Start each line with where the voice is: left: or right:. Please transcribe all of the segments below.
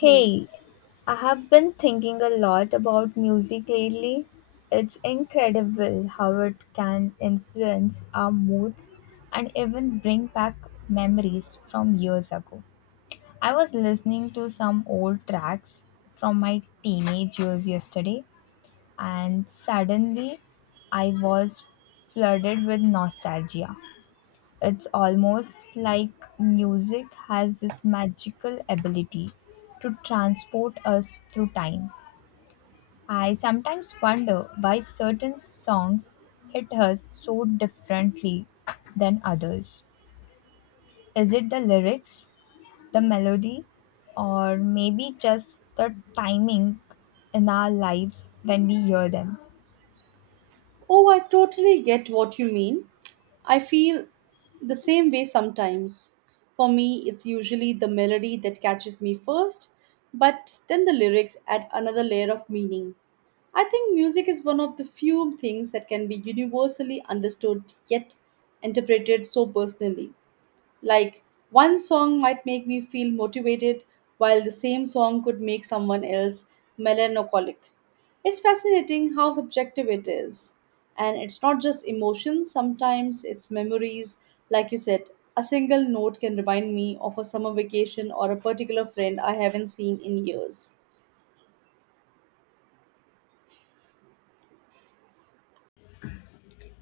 right: Hmm.
left: Hey, I have been thinking a lot about music lately. It's incredible how it can influence our moods and even bring back memories from years ago. I was listening to some old tracks from my teenage years yesterday, and suddenly I was flooded with nostalgia. It's almost like music has this magical ability to transport us through time. I sometimes wonder why certain songs hit us so differently than others. Is it the lyrics, the melody, or maybe just the timing in our lives when we hear them?
right: Oh, I totally get what you mean. I feel the same way sometimes. For me, it's usually the melody that catches me first, but then the lyrics add another layer of meaning. I think music is one of the few things that can be universally understood yet interpreted so personally. Like, one song might make me feel motivated, while the same song could make someone else melancholic. It's fascinating how subjective it is. And it's not just emotions, sometimes it's memories. Like you said, a single note can remind me of a summer vacation or a particular friend I haven't seen in years.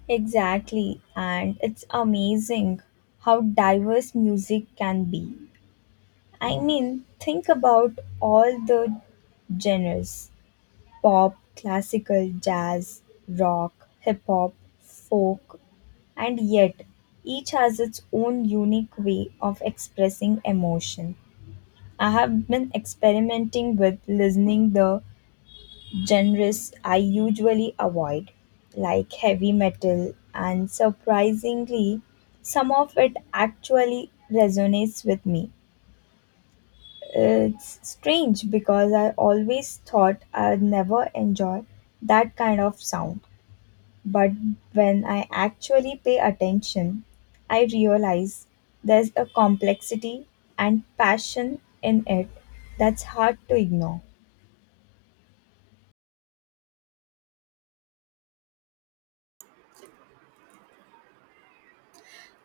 left: Exactly, and it's amazing how diverse music can be. I mean, think about all the genres: pop, classical, jazz, rock, hip hop, folk, and yet each has its own unique way of expressing emotion. I have been experimenting with listening the genres I usually avoid, like heavy metal, and surprisingly, some of it actually resonates with me. It's strange because I always thought I'd never enjoy that kind of sound, but when I actually pay attention, I realize there's a complexity and passion in it that's hard to ignore.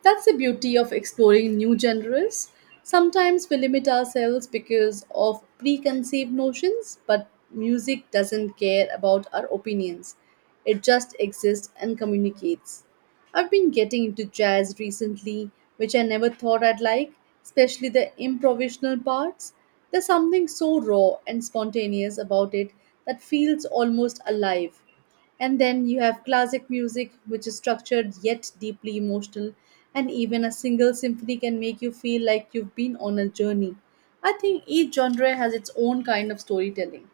right: That's the beauty of exploring new genres. Sometimes we limit ourselves because of preconceived notions, but music doesn't care about our opinions. It just exists and communicates. I've been getting into jazz recently, which I never thought I'd like, especially the improvisational parts. There's something so raw and spontaneous about it that feels almost alive. And then you have classic music, which is structured yet deeply emotional, and even a single symphony can make you feel like you've been on a journey. I think each genre has its own kind of storytelling.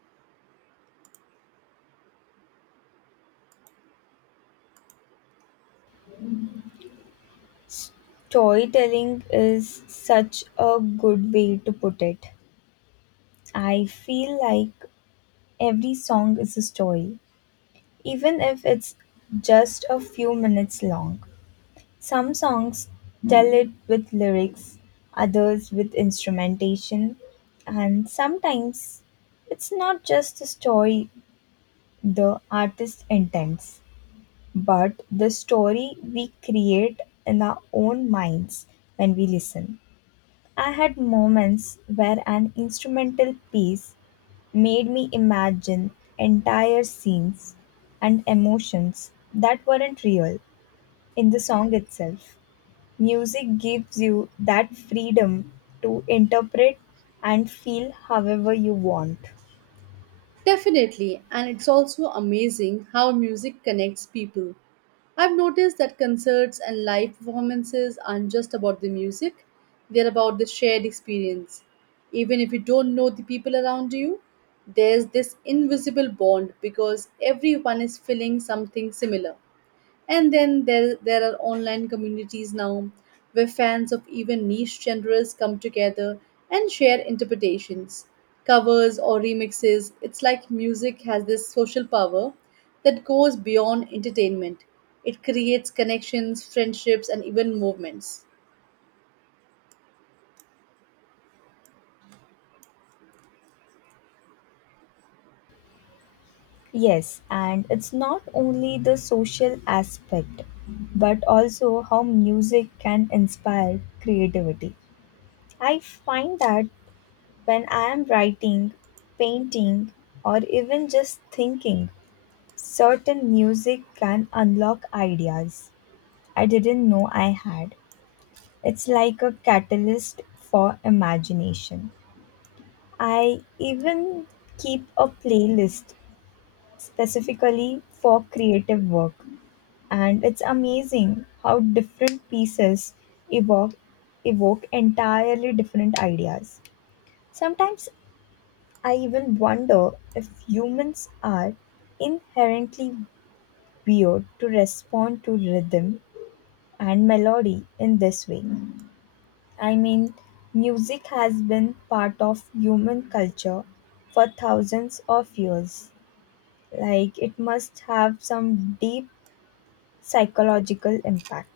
left: Storytelling is such a good way to put it. I feel like every song is a story, even if it's just a few minutes long. Some songs tell it with lyrics, others with instrumentation, and sometimes it's not just the story the artist intends, but the story we create in our own minds when we listen. I had moments where an instrumental piece made me imagine entire scenes and emotions that weren't real in the song itself. Music gives you that freedom to interpret and feel however you want.
right: Definitely, and it's also amazing how music connects people. I've noticed that concerts and live performances aren't just about the music, they're about the shared experience. Even if you don't know the people around you, there's this invisible bond because everyone is feeling something similar. And then there are online communities now where fans of even niche genres come together and share interpretations, covers, or remixes. It's like music has this social power that goes beyond entertainment. It creates connections, friendships, and even movements.
left: Yes, and it's not only the social aspect, but also how music can inspire creativity. I find that when I am writing, painting, or even just thinking, certain music can unlock ideas I didn't know I had. It's like a catalyst for imagination. I even keep a playlist specifically for creative work, and it's amazing how different pieces evoke, evoke entirely different ideas. Sometimes I even wonder if humans are inherently weird to respond to rhythm and melody in this way. I mean, music has been part of human culture for thousands of years. Like, it must have some deep psychological impact,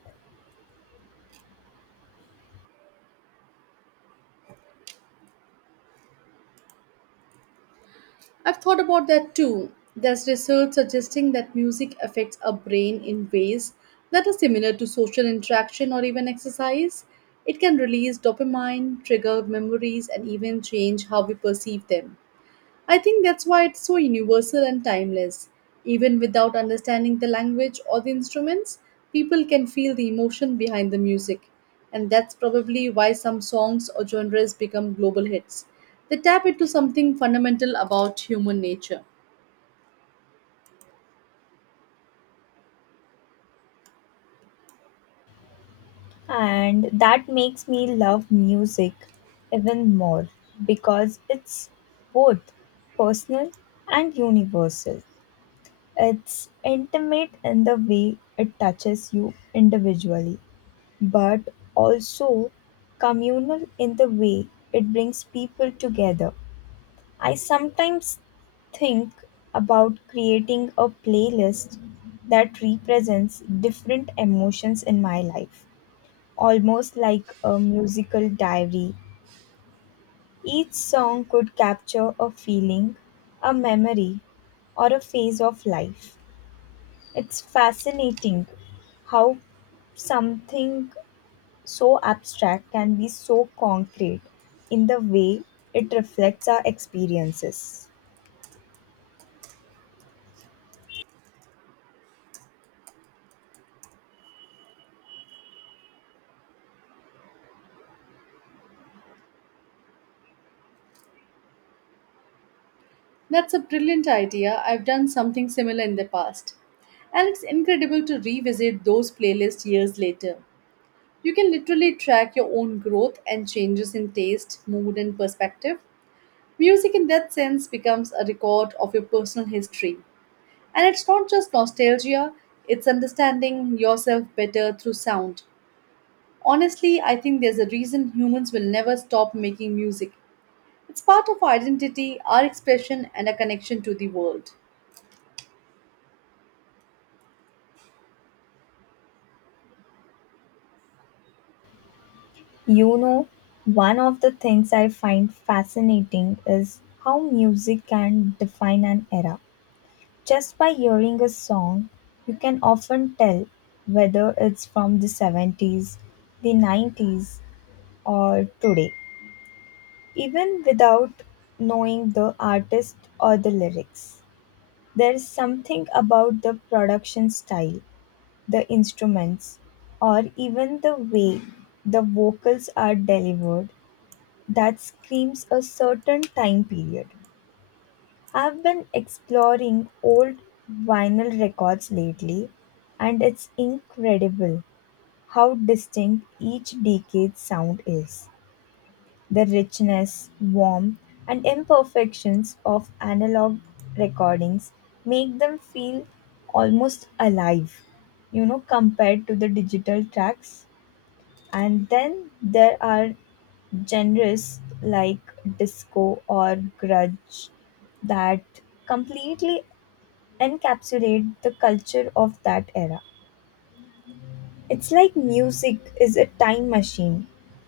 right: I've thought about that too. There's research suggesting that music affects our brain in ways that are similar to social interaction or even exercise. It can release dopamine, trigger memories, and even change how we perceive them. I think that's why it's so universal and timeless. Even without understanding the language or the instruments, people can feel the emotion behind the music. And that's probably why some songs or genres become global hits. They tap into something fundamental about human nature.
left: and that makes me love music even more because it's both personal and universal. It's intimate in the way it touches you individually, but also communal in the way it brings people together. I sometimes think about creating a playlist that represents different emotions in my life, almost like a musical diary. Each song could capture a feeling, a memory, or a phase of life. It's fascinating how something so abstract can be so concrete in the way it reflects our experiences.
right: That's a brilliant idea. I've done something similar in the past. And it's incredible to revisit those playlists years later. You can literally track your own growth and changes in taste, mood, and perspective. Music, in that sense, becomes a record of your personal history. And it's not just nostalgia, it's understanding yourself better through sound. Honestly, I think there's a reason humans will never stop making music. It's part of our identity, our expression, and our connection to the world.
left: You know, one of the things I find fascinating is how music can define an era. Just by hearing a song, you can often tell whether it's from the 70s, the 90s, or today, even without knowing the artist or the lyrics. There's something about the production style, the instruments, or even the way the vocals are delivered that screams a certain time period. I've been exploring old vinyl records lately, and it's incredible how distinct each decade's sound is. The richness, warmth, and imperfections of analog recordings make them feel almost alive, you know, compared to the digital tracks. And then there are genres like disco or grunge that completely encapsulate the culture of that era. It's like music is a time machine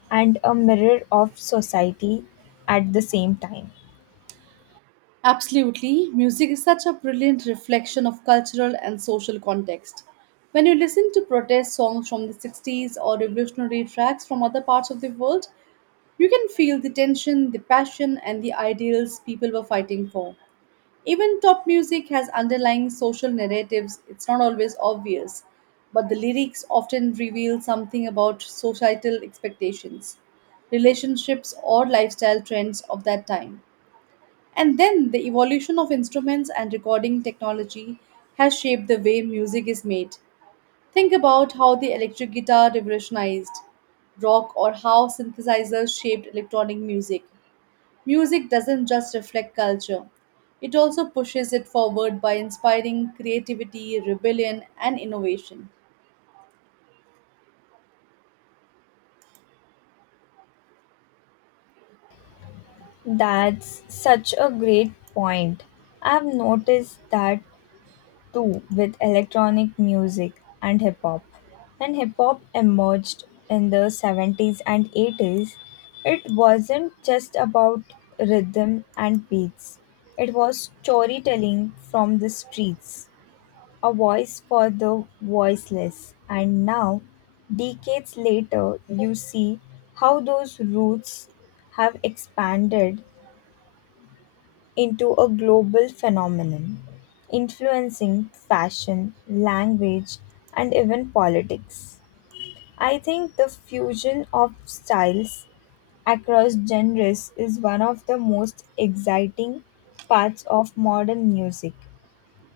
left: and a mirror of society at the same time.
right: Absolutely. Music is such a brilliant reflection of cultural and social context. When you listen to protest songs from the 60s or revolutionary tracks from other parts of the world, you can feel the tension, the passion, and the ideals people were fighting for. Even top music has underlying social narratives, it's not always obvious, but the lyrics often reveal something about societal expectations, relationships, or lifestyle trends of that time. And then the evolution of instruments and recording technology has shaped the way music is made. Think about how the electric guitar revolutionized rock or how synthesizers shaped electronic music. Music doesn't just reflect culture, it also pushes it forward by inspiring creativity, rebellion, and innovation.
left: That's such a great point. I've noticed that too with electronic music and hip hop. When hip hop emerged in the 70s and 80s, it wasn't just about rhythm and beats, it was storytelling from the streets, a voice for the voiceless. And now, decades later, you see how those roots have expanded into a global phenomenon, influencing fashion, language, and even politics. I think the fusion of styles across genres is one of the most exciting parts of modern music.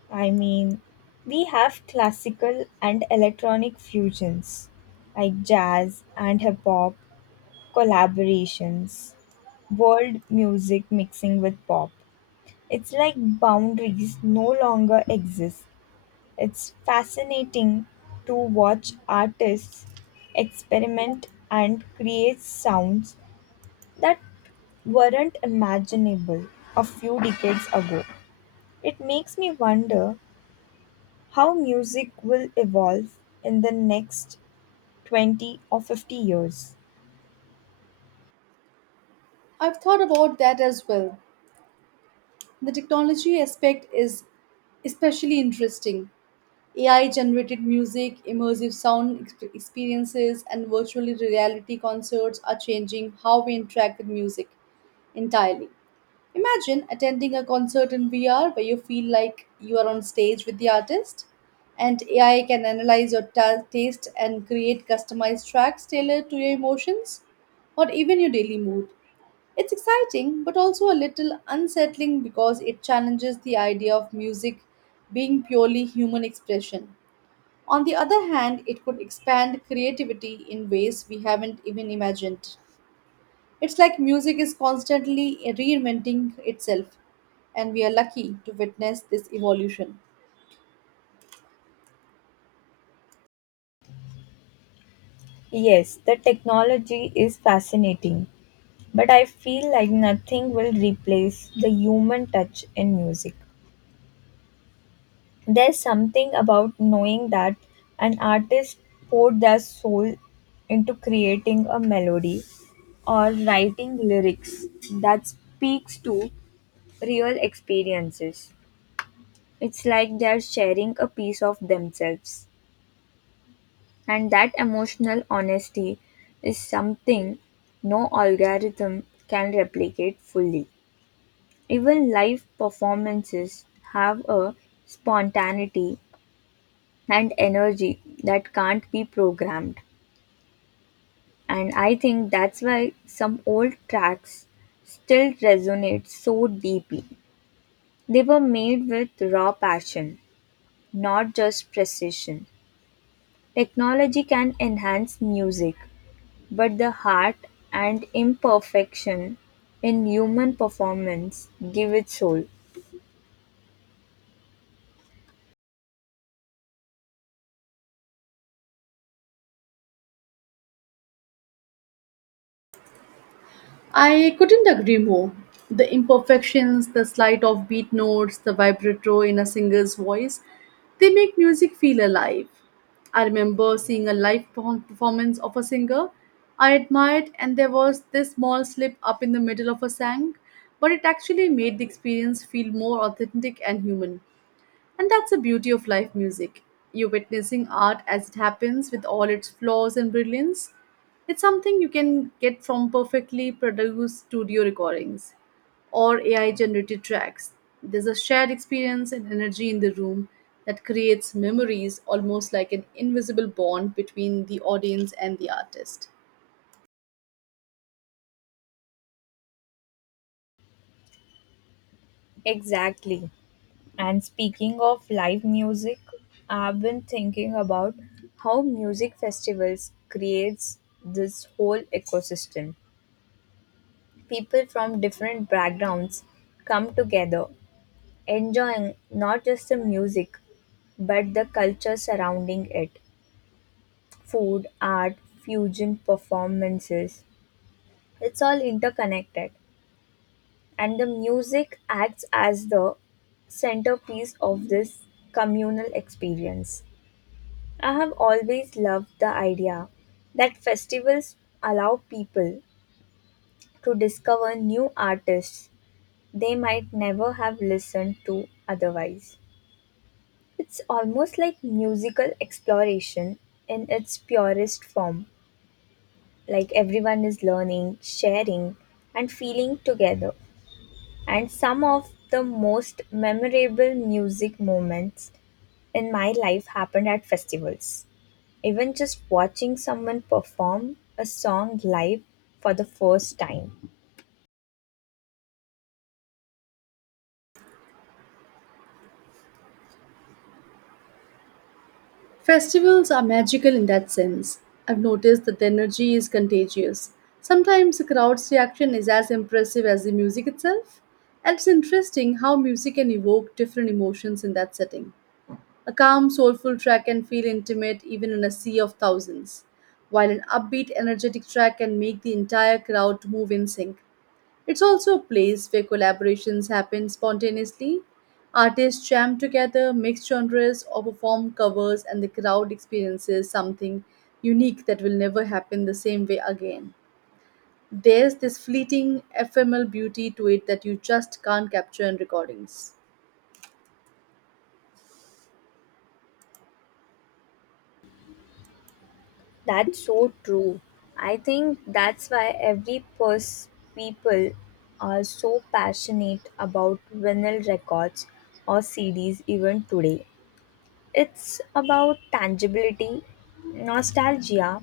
left: I mean, we have classical and electronic fusions, like jazz and hip hop collaborations, world music mixing with pop. It's like boundaries no longer exist. It's fascinating to watch artists experiment and create sounds that weren't imaginable a few decades ago. It makes me wonder how music will evolve in the next 20 or 50 years.
right: I've thought about that as well. The technology aspect is especially interesting. AI generated music, immersive sound experiences, and virtual reality concerts are changing how we interact with music entirely. Imagine attending a concert in VR where you feel like you are on stage with the artist, and AI can analyze your taste and create customized tracks tailored to your emotions or even your daily mood. It's exciting but also a little unsettling because it challenges the idea of music being purely human expression. On the other hand, it could expand creativity in ways we haven't even imagined. It's like music is constantly reinventing itself, and we are lucky to witness this evolution.
left: Yes, the technology is fascinating, but I feel like nothing will replace the human touch in music. There's something about knowing that an artist poured their soul into creating a melody or writing lyrics that speaks to real experiences. It's like they're sharing a piece of themselves. And that emotional honesty is something no algorithm can replicate fully. Even live performances have a spontaneity and energy that can't be programmed. And I think that's why some old tracks still resonate so deeply. They were made with raw passion, not just precision. Technology can enhance music, but the heart and imperfection in human performance give it soul.
right: I couldn't agree more. The imperfections, the slight offbeat notes, the vibrato in a singer's voice, they make music feel alive. I remember seeing a live performance of a singer I admired, and there was this small slip up in the middle of a sang, but it actually made the experience feel more authentic and human. And that's the beauty of live music. You're witnessing art as it happens with all its flaws and brilliance. It's something you can get from perfectly produced studio recordings or AI generated tracks. There's a shared experience and energy in the room that creates memories almost like an invisible bond between the audience and the artist.
left: Exactly. And speaking of live music, I've been thinking about how music festivals creates this whole ecosystem. People from different backgrounds come together, enjoying not just the music but the culture surrounding it. Food, art, fusion performances. It's all interconnected. And the music acts as the centerpiece of this communal experience. I have always loved the idea that festivals allow people to discover new artists they might never have listened to otherwise. It's almost like musical exploration in its purest form, like everyone is learning, sharing, and feeling together. And some of the most memorable music moments in my life happened at festivals. Even just watching someone perform a song live for the first time.
right: Festivals are magical in that sense. I've noticed that the energy is contagious. Sometimes the crowd's reaction is as impressive as the music itself. And it's interesting how music can evoke different emotions in that setting. A calm, soulful track can feel intimate even in a sea of thousands, while an upbeat, energetic track can make the entire crowd move in sync. It's also a place where collaborations happen spontaneously. Artists jam together, mix genres, or perform covers, and the crowd experiences something unique that will never happen the same way again. There's this fleeting, ephemeral beauty to it that you just can't capture in recordings.
left: That's so true. I think that's why people are so passionate about vinyl records or CDs even today. It's about tangibility, nostalgia,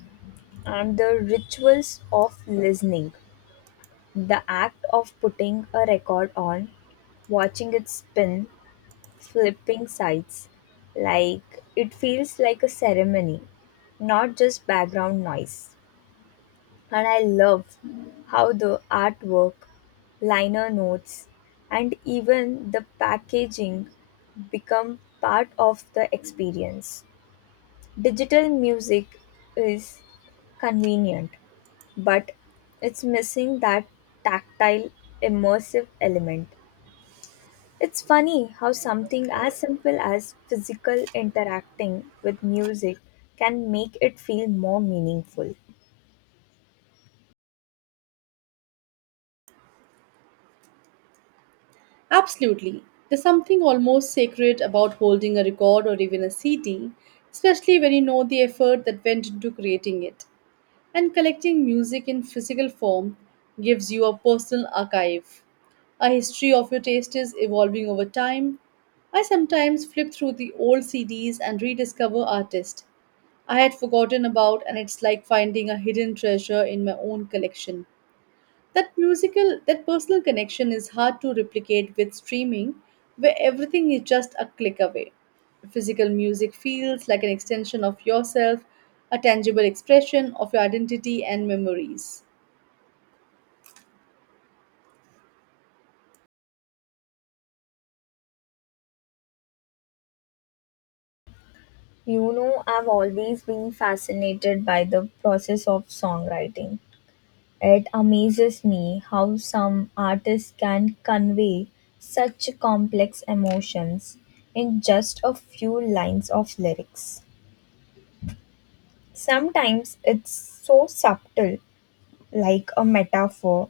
left: and the rituals of listening. The act of putting a record on, watching it spin, flipping sides. Like, it feels like a ceremony, not just background noise. And I love how the artwork, liner notes, and even the packaging become part of the experience. Digital music is convenient, but it's missing that tactile, immersive element. It's funny how something as simple as physical interacting with music can make it feel more meaningful.
right: Absolutely. There's something almost sacred about holding a record or even a CD, especially when you know the effort that went into creating it. And collecting music in physical form gives you a personal archive. A history of your taste is evolving over time. I sometimes flip through the old CDs and rediscover artists I had forgotten about, and it's like finding a hidden treasure in my own collection. That musical, that personal connection is hard to replicate with streaming, where everything is just a click away. Physical music feels like an extension of yourself, a tangible expression of your identity and memories.
left: You know, I've always been fascinated by the process of songwriting. It amazes me how some artists can convey such complex emotions in just a few lines of lyrics. Sometimes it's so subtle, like a metaphor,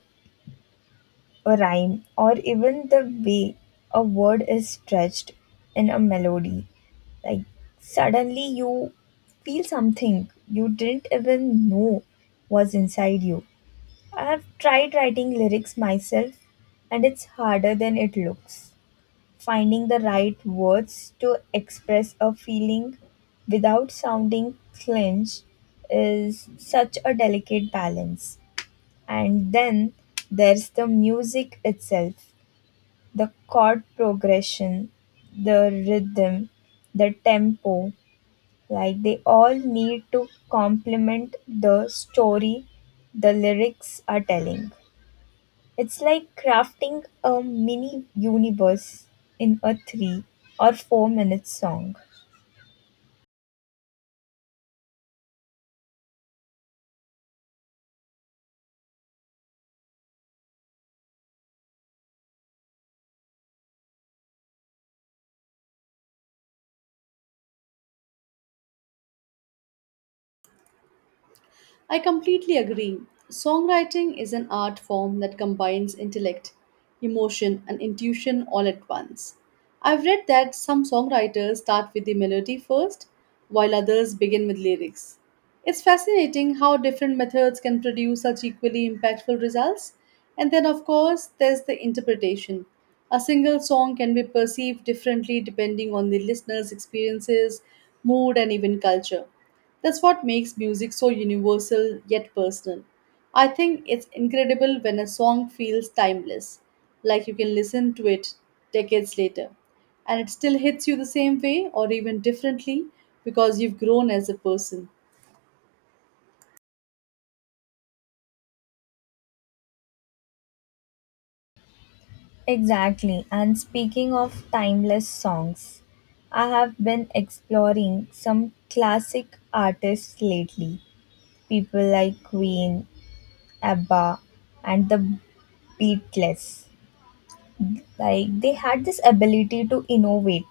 left: a rhyme, or even the way a word is stretched in a melody. Like, suddenly you feel something you didn't even know was inside you. I have tried writing lyrics myself, and it's harder than it looks. Finding the right words to express a feeling without sounding clinch is such a delicate balance. And then there's the music itself, the chord progression, the rhythm, the tempo, like they all need to complement the story the lyrics are telling. It's like crafting a mini universe in a 3 or 4 minute song.
right: I completely agree. Songwriting is an art form that combines intellect, emotion, and intuition all at once. I've read that some songwriters start with the melody first, while others begin with lyrics. It's fascinating how different methods can produce such equally impactful results. And then, of course, there's the interpretation. A single song can be perceived differently depending on the listener's experiences, mood, and even culture. That's what makes music so universal yet personal. I think it's incredible when a song feels timeless, like you can listen to it decades later, and it still hits you the same way or even differently because you've grown as a person.
left: Exactly. And speaking of timeless songs, I have been exploring some classic artists lately. People like Queen, ABBA, and the Beatles. Like, they had this ability to innovate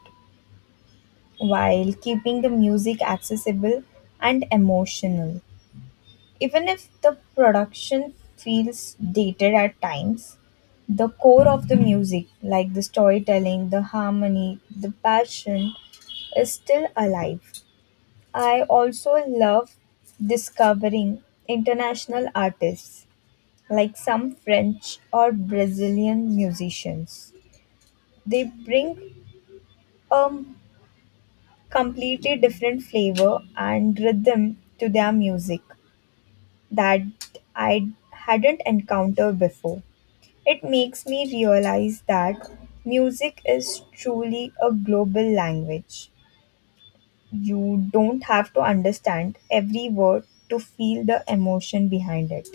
left: while keeping the music accessible and emotional. Even if the production feels dated at times, the core of the music, like the storytelling, the harmony, the passion, is still alive. I also love discovering international artists like some French or Brazilian musicians. They bring a completely different flavor and rhythm to their music that I hadn't encountered before. It makes me realize that music is truly a global language. You don't have to understand every word to feel the emotion behind it.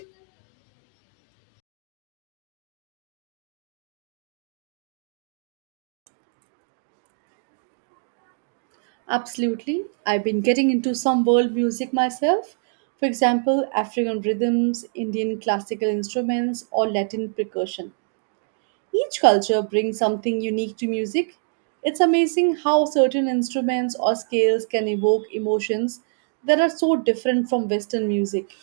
right: Absolutely. I've been getting into some world music myself. For example, African rhythms, Indian classical instruments, or Latin percussion. Each culture brings something unique to music. It's amazing how certain instruments or scales can evoke emotions that are so different from Western music.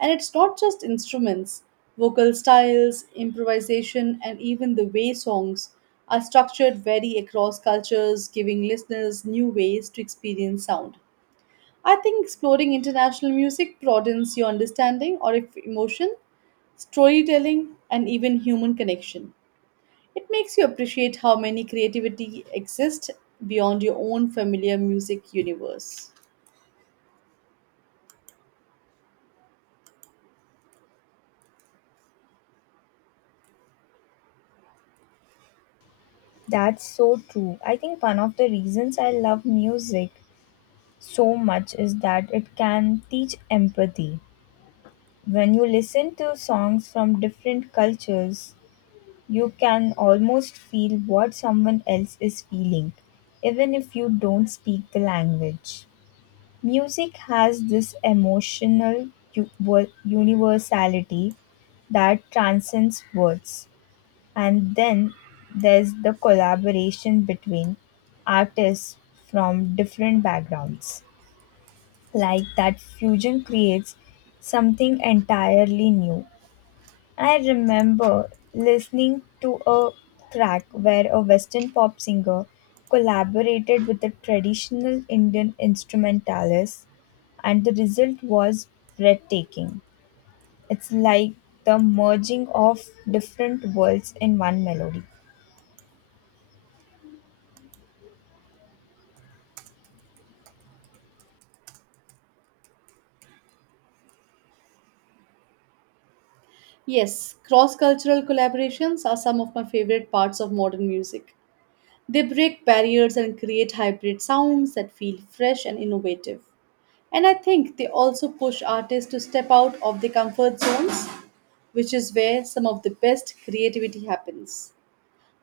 right: And it's not just instruments, vocal styles, improvisation, and even the way songs are structured vary across cultures, giving listeners new ways to experience sound. I think exploring international music broadens your understanding or if emotion, storytelling, and even human connection. It makes you appreciate how many creativity exists beyond your own familiar music universe.
left: That's so true. I think one of the reasons I love music so much is that it can teach empathy. When you listen to songs from different cultures, you can almost feel what someone else is feeling, even if you don't speak the language. Music has this emotional universality that transcends words. And then there's the collaboration between artists from different backgrounds, like that fusion creates something entirely new. I remember listening to a track where a Western pop singer collaborated with a traditional Indian instrumentalist, and the result was breathtaking. It's like the merging of different worlds in one melody.
right: Yes, cross cultural collaborations are some of my favorite parts of modern music. They break barriers and create hybrid sounds that feel fresh and innovative. And I think they also push artists to step out of their comfort zones, which is where some of the best creativity happens.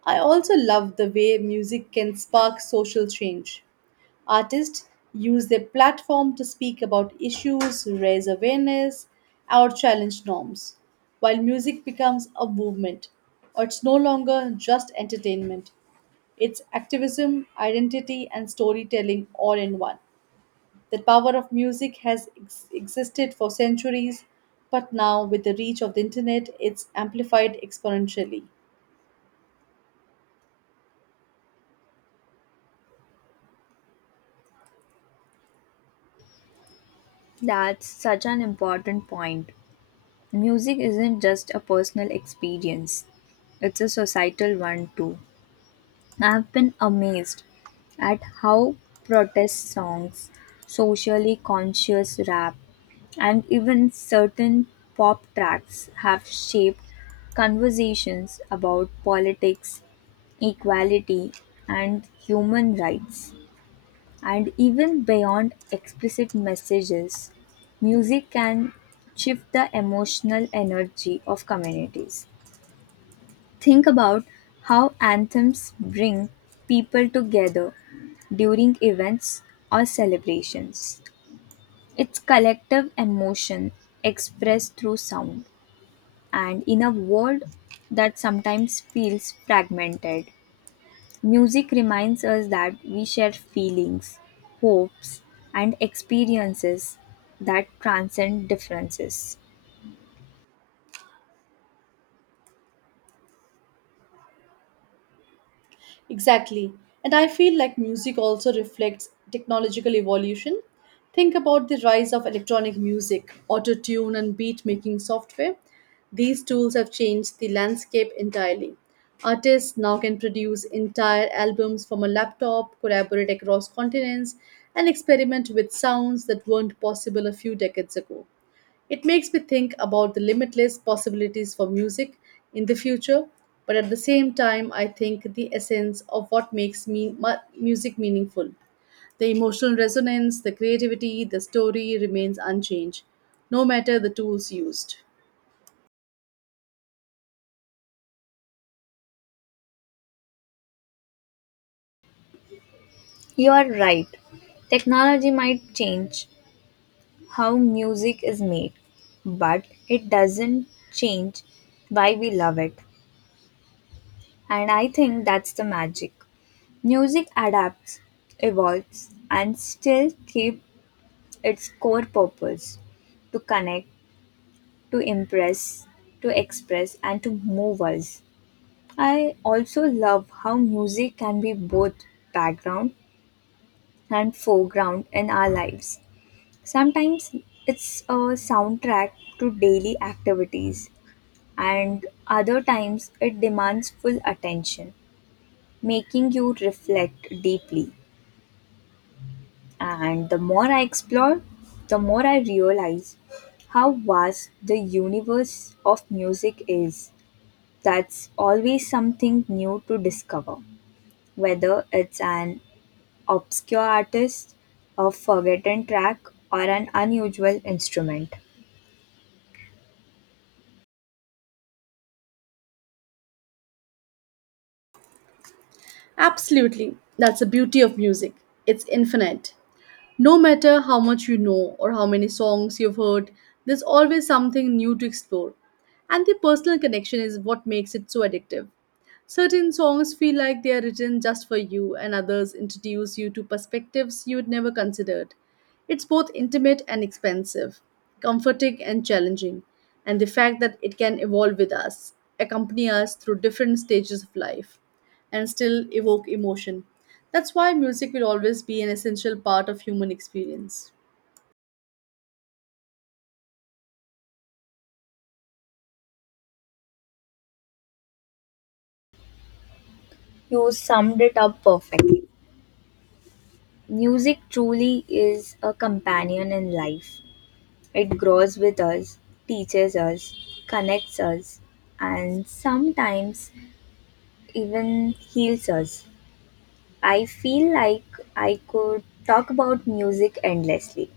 right: I also love the way music can spark social change. Artists use their platform to speak about issues, raise awareness, or challenge norms, while music becomes a movement. It's no longer just entertainment, it's activism, identity, and storytelling all in one. The power of music has existed for centuries, but now with the reach of the internet, it's amplified exponentially.
left: That's such an important point. Music isn't just a personal experience, it's a societal one too. I've been amazed at how protest songs, socially conscious rap, and even certain pop tracks have shaped conversations about politics, equality, and human rights. And even beyond explicit messages, music can shift the emotional energy of communities. Think about how anthems bring people together during events or celebrations. It's collective emotion expressed through sound. And in a world that sometimes feels fragmented, music reminds us that we share feelings, hopes, and experiences that transcend differences.
right: Exactly. And I feel like music also reflects technological evolution. Think about the rise of electronic music, auto tune, and beat making software. These tools have changed the landscape entirely. Artists now can produce entire albums from a laptop, collaborate across continents, and experiment with sounds that weren't possible a few decades ago. It makes me think about the limitless possibilities for music in the future, but at the same time, I think the essence of what makes music meaningful. The emotional resonance, the creativity, the story remains unchanged, no matter the tools used.
left: You are right. Technology might change how music is made, but it doesn't change why we love it. And I think that's the magic. Music adapts, evolves, and still keeps its core purpose: to connect, to impress, to express, and to move us. I also love how music can be both background and foreground in our lives. Sometimes it's a soundtrack to daily activities, and other times it demands full attention, making you reflect deeply. And the more I explore, the more I realize how vast the universe of music is. That's always something new to discover, whether it's an obscure artist, a forgotten track, or an unusual instrument.
right: Absolutely, that's the beauty of music. It's infinite. No matter how much you know or how many songs you've heard, there's always something new to explore. And the personal connection is what makes it so addictive. Certain songs feel like they are written just for you, and others introduce you to perspectives you'd never considered. It's both intimate and expensive, comforting and challenging, and the fact that it can evolve with us, accompany us through different stages of life, and still evoke emotion. That's why music will always be an essential part of human experience.
left: You summed it up perfectly. Music truly is a companion in life. It grows with us, teaches us, connects us, and sometimes even heals us. I feel like I could talk about music endlessly.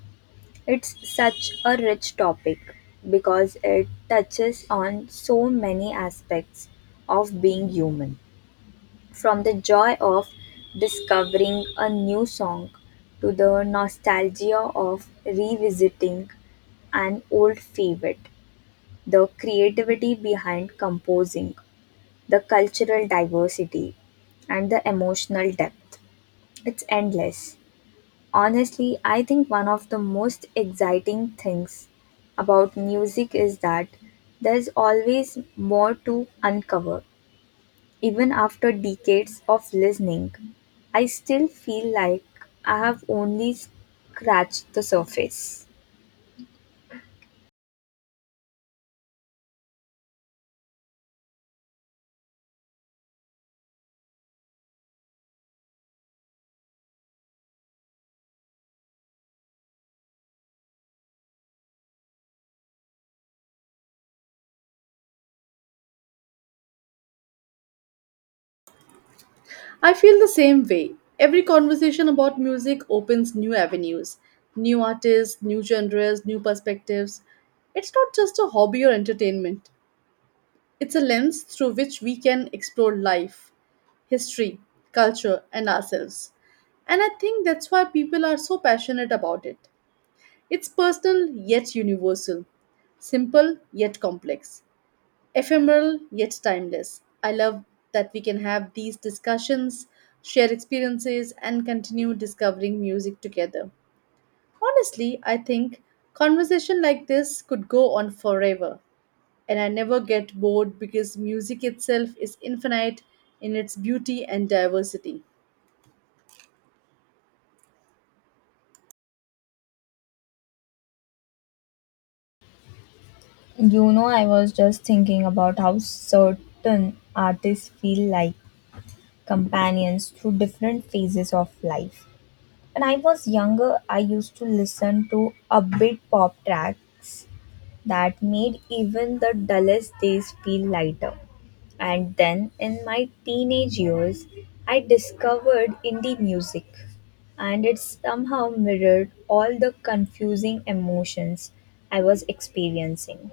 left: It's such a rich topic because it touches on so many aspects of being human, from the joy of discovering a new song to the nostalgia of revisiting an old favorite, the creativity behind composing, the cultural diversity, and the emotional depth. It's endless. Honestly, I think one of the most exciting things about music is that there's always more to uncover. Even after decades of listening, I still feel like I have only scratched the surface.
right: I feel the same way. Every conversation about music opens new avenues, new artists, new genres, new perspectives. It's not just a hobby or entertainment, it's a lens through which we can explore life, history, culture, and ourselves. And I think that's why people are so passionate about it. It's personal yet universal, simple yet complex, ephemeral yet timeless. I love that we can have these discussions, share experiences, and continue discovering music together. Honestly, I think conversation like this could go on forever, and I never get bored because music itself is infinite in its beauty and diversity.
left: You know, I was just thinking about how certain artists feel like companions through different phases of life. When I was younger, I used to listen to upbeat pop tracks that made even the dullest days feel lighter. And then in my teenage years, I discovered indie music, and it somehow mirrored all the confusing emotions I was experiencing.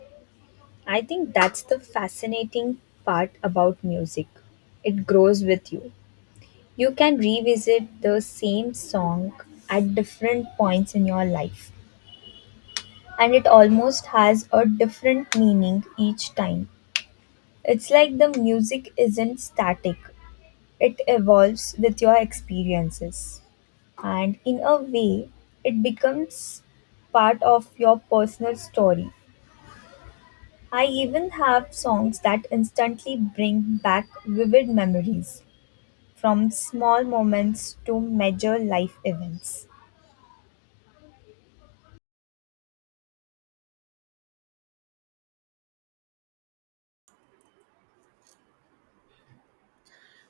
left: I think that's the fascinating part about music. It grows with you. You can revisit the same song at different points in your life, and it almost has a different meaning each time. It's like the music isn't static, it evolves with your experiences. And in a way, it becomes part of your personal story. I even have songs that instantly bring back vivid memories, from small moments to major life events.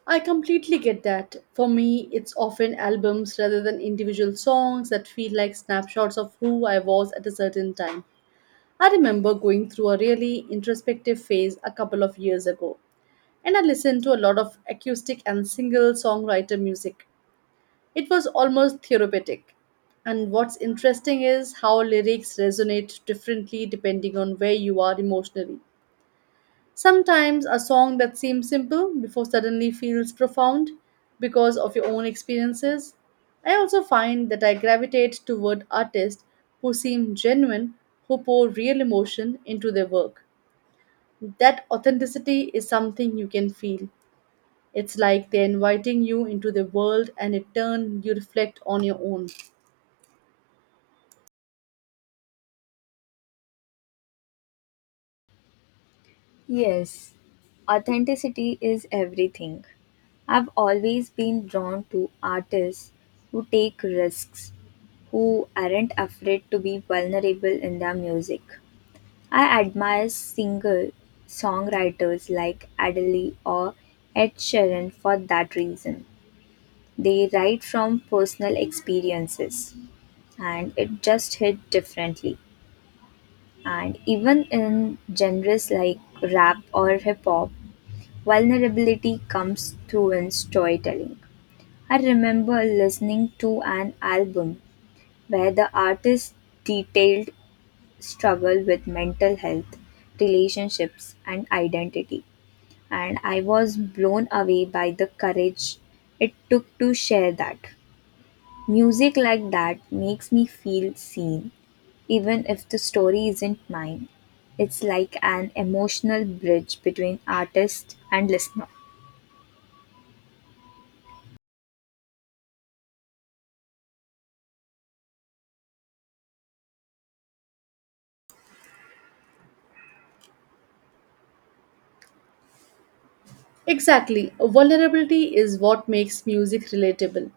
right: I completely get that. For me, it's often albums rather than individual songs that feel like snapshots of who I was at a certain time. I remember going through a really introspective phase a couple of years ago, and I listened to a lot of acoustic and single songwriter music. It was almost therapeutic. And what's interesting is how lyrics resonate differently depending on where you are emotionally. Sometimes a song that seems simple before suddenly feels profound because of your own experiences. I also find that I gravitate toward artists who seem genuine, who pour real emotion into their work, that authenticity is something you can feel. It's like they're inviting you into their world and in turn you reflect on your own.
left: Yes, authenticity is everything. I've always been drawn to artists who take risks, who aren't afraid to be vulnerable in their music. I admire single songwriters like Adele or Ed Sheeran for that reason. They write from personal experiences, and it just hit differently. And even in genres like rap or hip hop, vulnerability comes through in storytelling. I remember listening to an album where the artist detailed struggle with mental health, relationships, and identity. And I was blown away by the courage it took to share that. Music like that makes me feel seen, even if the story isn't mine. It's like an emotional bridge between artist and listener.
right: Exactly, vulnerability is what makes music relatable.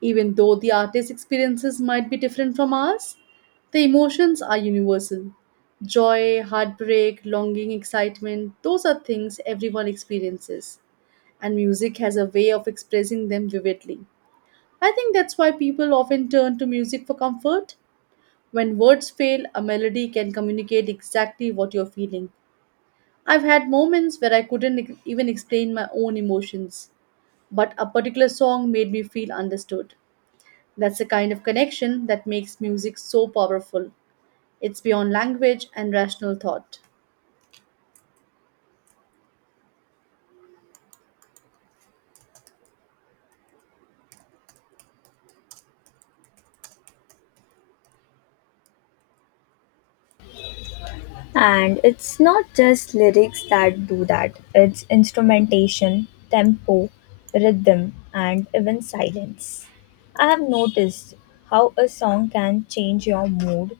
right: Even though the artist's experiences might be different from ours, the emotions are universal. Joy, heartbreak, longing, excitement, those are things everyone experiences. And music has a way of expressing them vividly. I think that's why people often turn to music for comfort. When words fail, a melody can communicate exactly what you're feeling. I've had moments where I couldn't even explain my own emotions, but a particular song made me feel understood. That's the kind of connection that makes music so powerful. It's beyond language and rational thought.
left: And it's not just lyrics that do that, it's instrumentation, tempo, rhythm, and even silence. I have noticed how a song can change your mood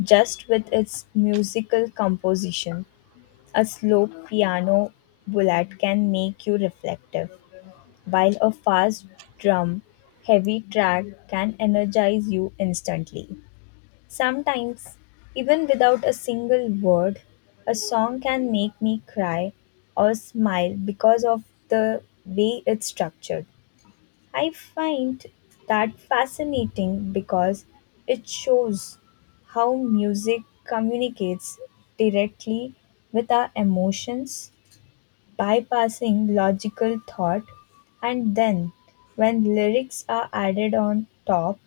left: just with its musical composition. A slow piano bullet can make you reflective, while a fast drum heavy track can energize you instantly. Sometimes, even without a single word, a song can make me cry or smile because of the way it's structured. I find that fascinating because it shows how music communicates directly with our emotions, bypassing logical thought, and then when lyrics are added on top,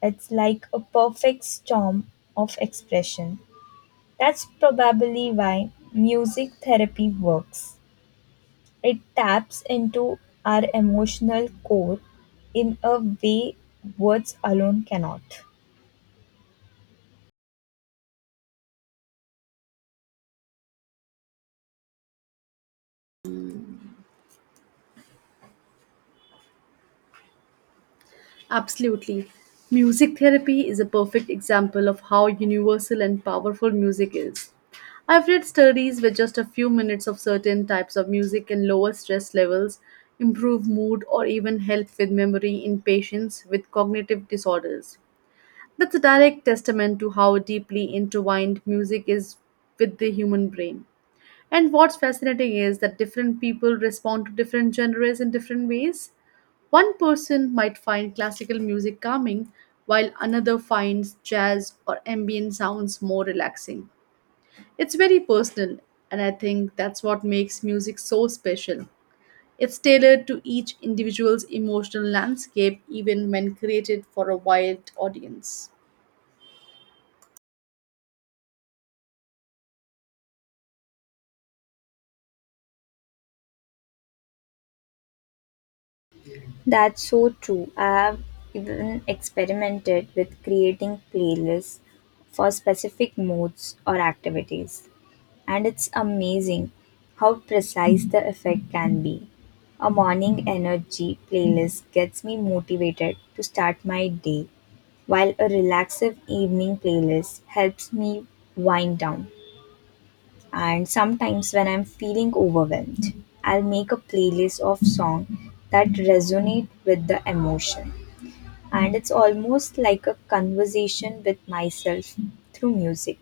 left: it's like a perfect storm of expression. That's probably why music therapy works. It taps into our emotional core in a way words alone cannot.
right: Absolutely. Music therapy is a perfect example of how universal and powerful music is. I've read studies where just a few minutes of certain types of music can lower stress levels, improve mood, or even help with memory in patients with cognitive disorders. That's a direct testament to how deeply intertwined music is with the human brain. And what's fascinating is that different people respond to different genres in different ways. One person might find classical music calming, while another finds jazz or ambient sounds more relaxing. It's very personal, and I think that's what makes music so special. It's tailored to each individual's emotional landscape, even when created for a wide audience.
left: That's so true. I have even experimented with creating playlists for specific moods or activities, and it's amazing how precise the effect can be. A morning energy playlist gets me motivated to start my day, while a relaxive evening playlist helps me wind down. And sometimes when I'm feeling overwhelmed, I'll make a playlist of songs that resonate with the emotion. And it's almost like a conversation with myself through music.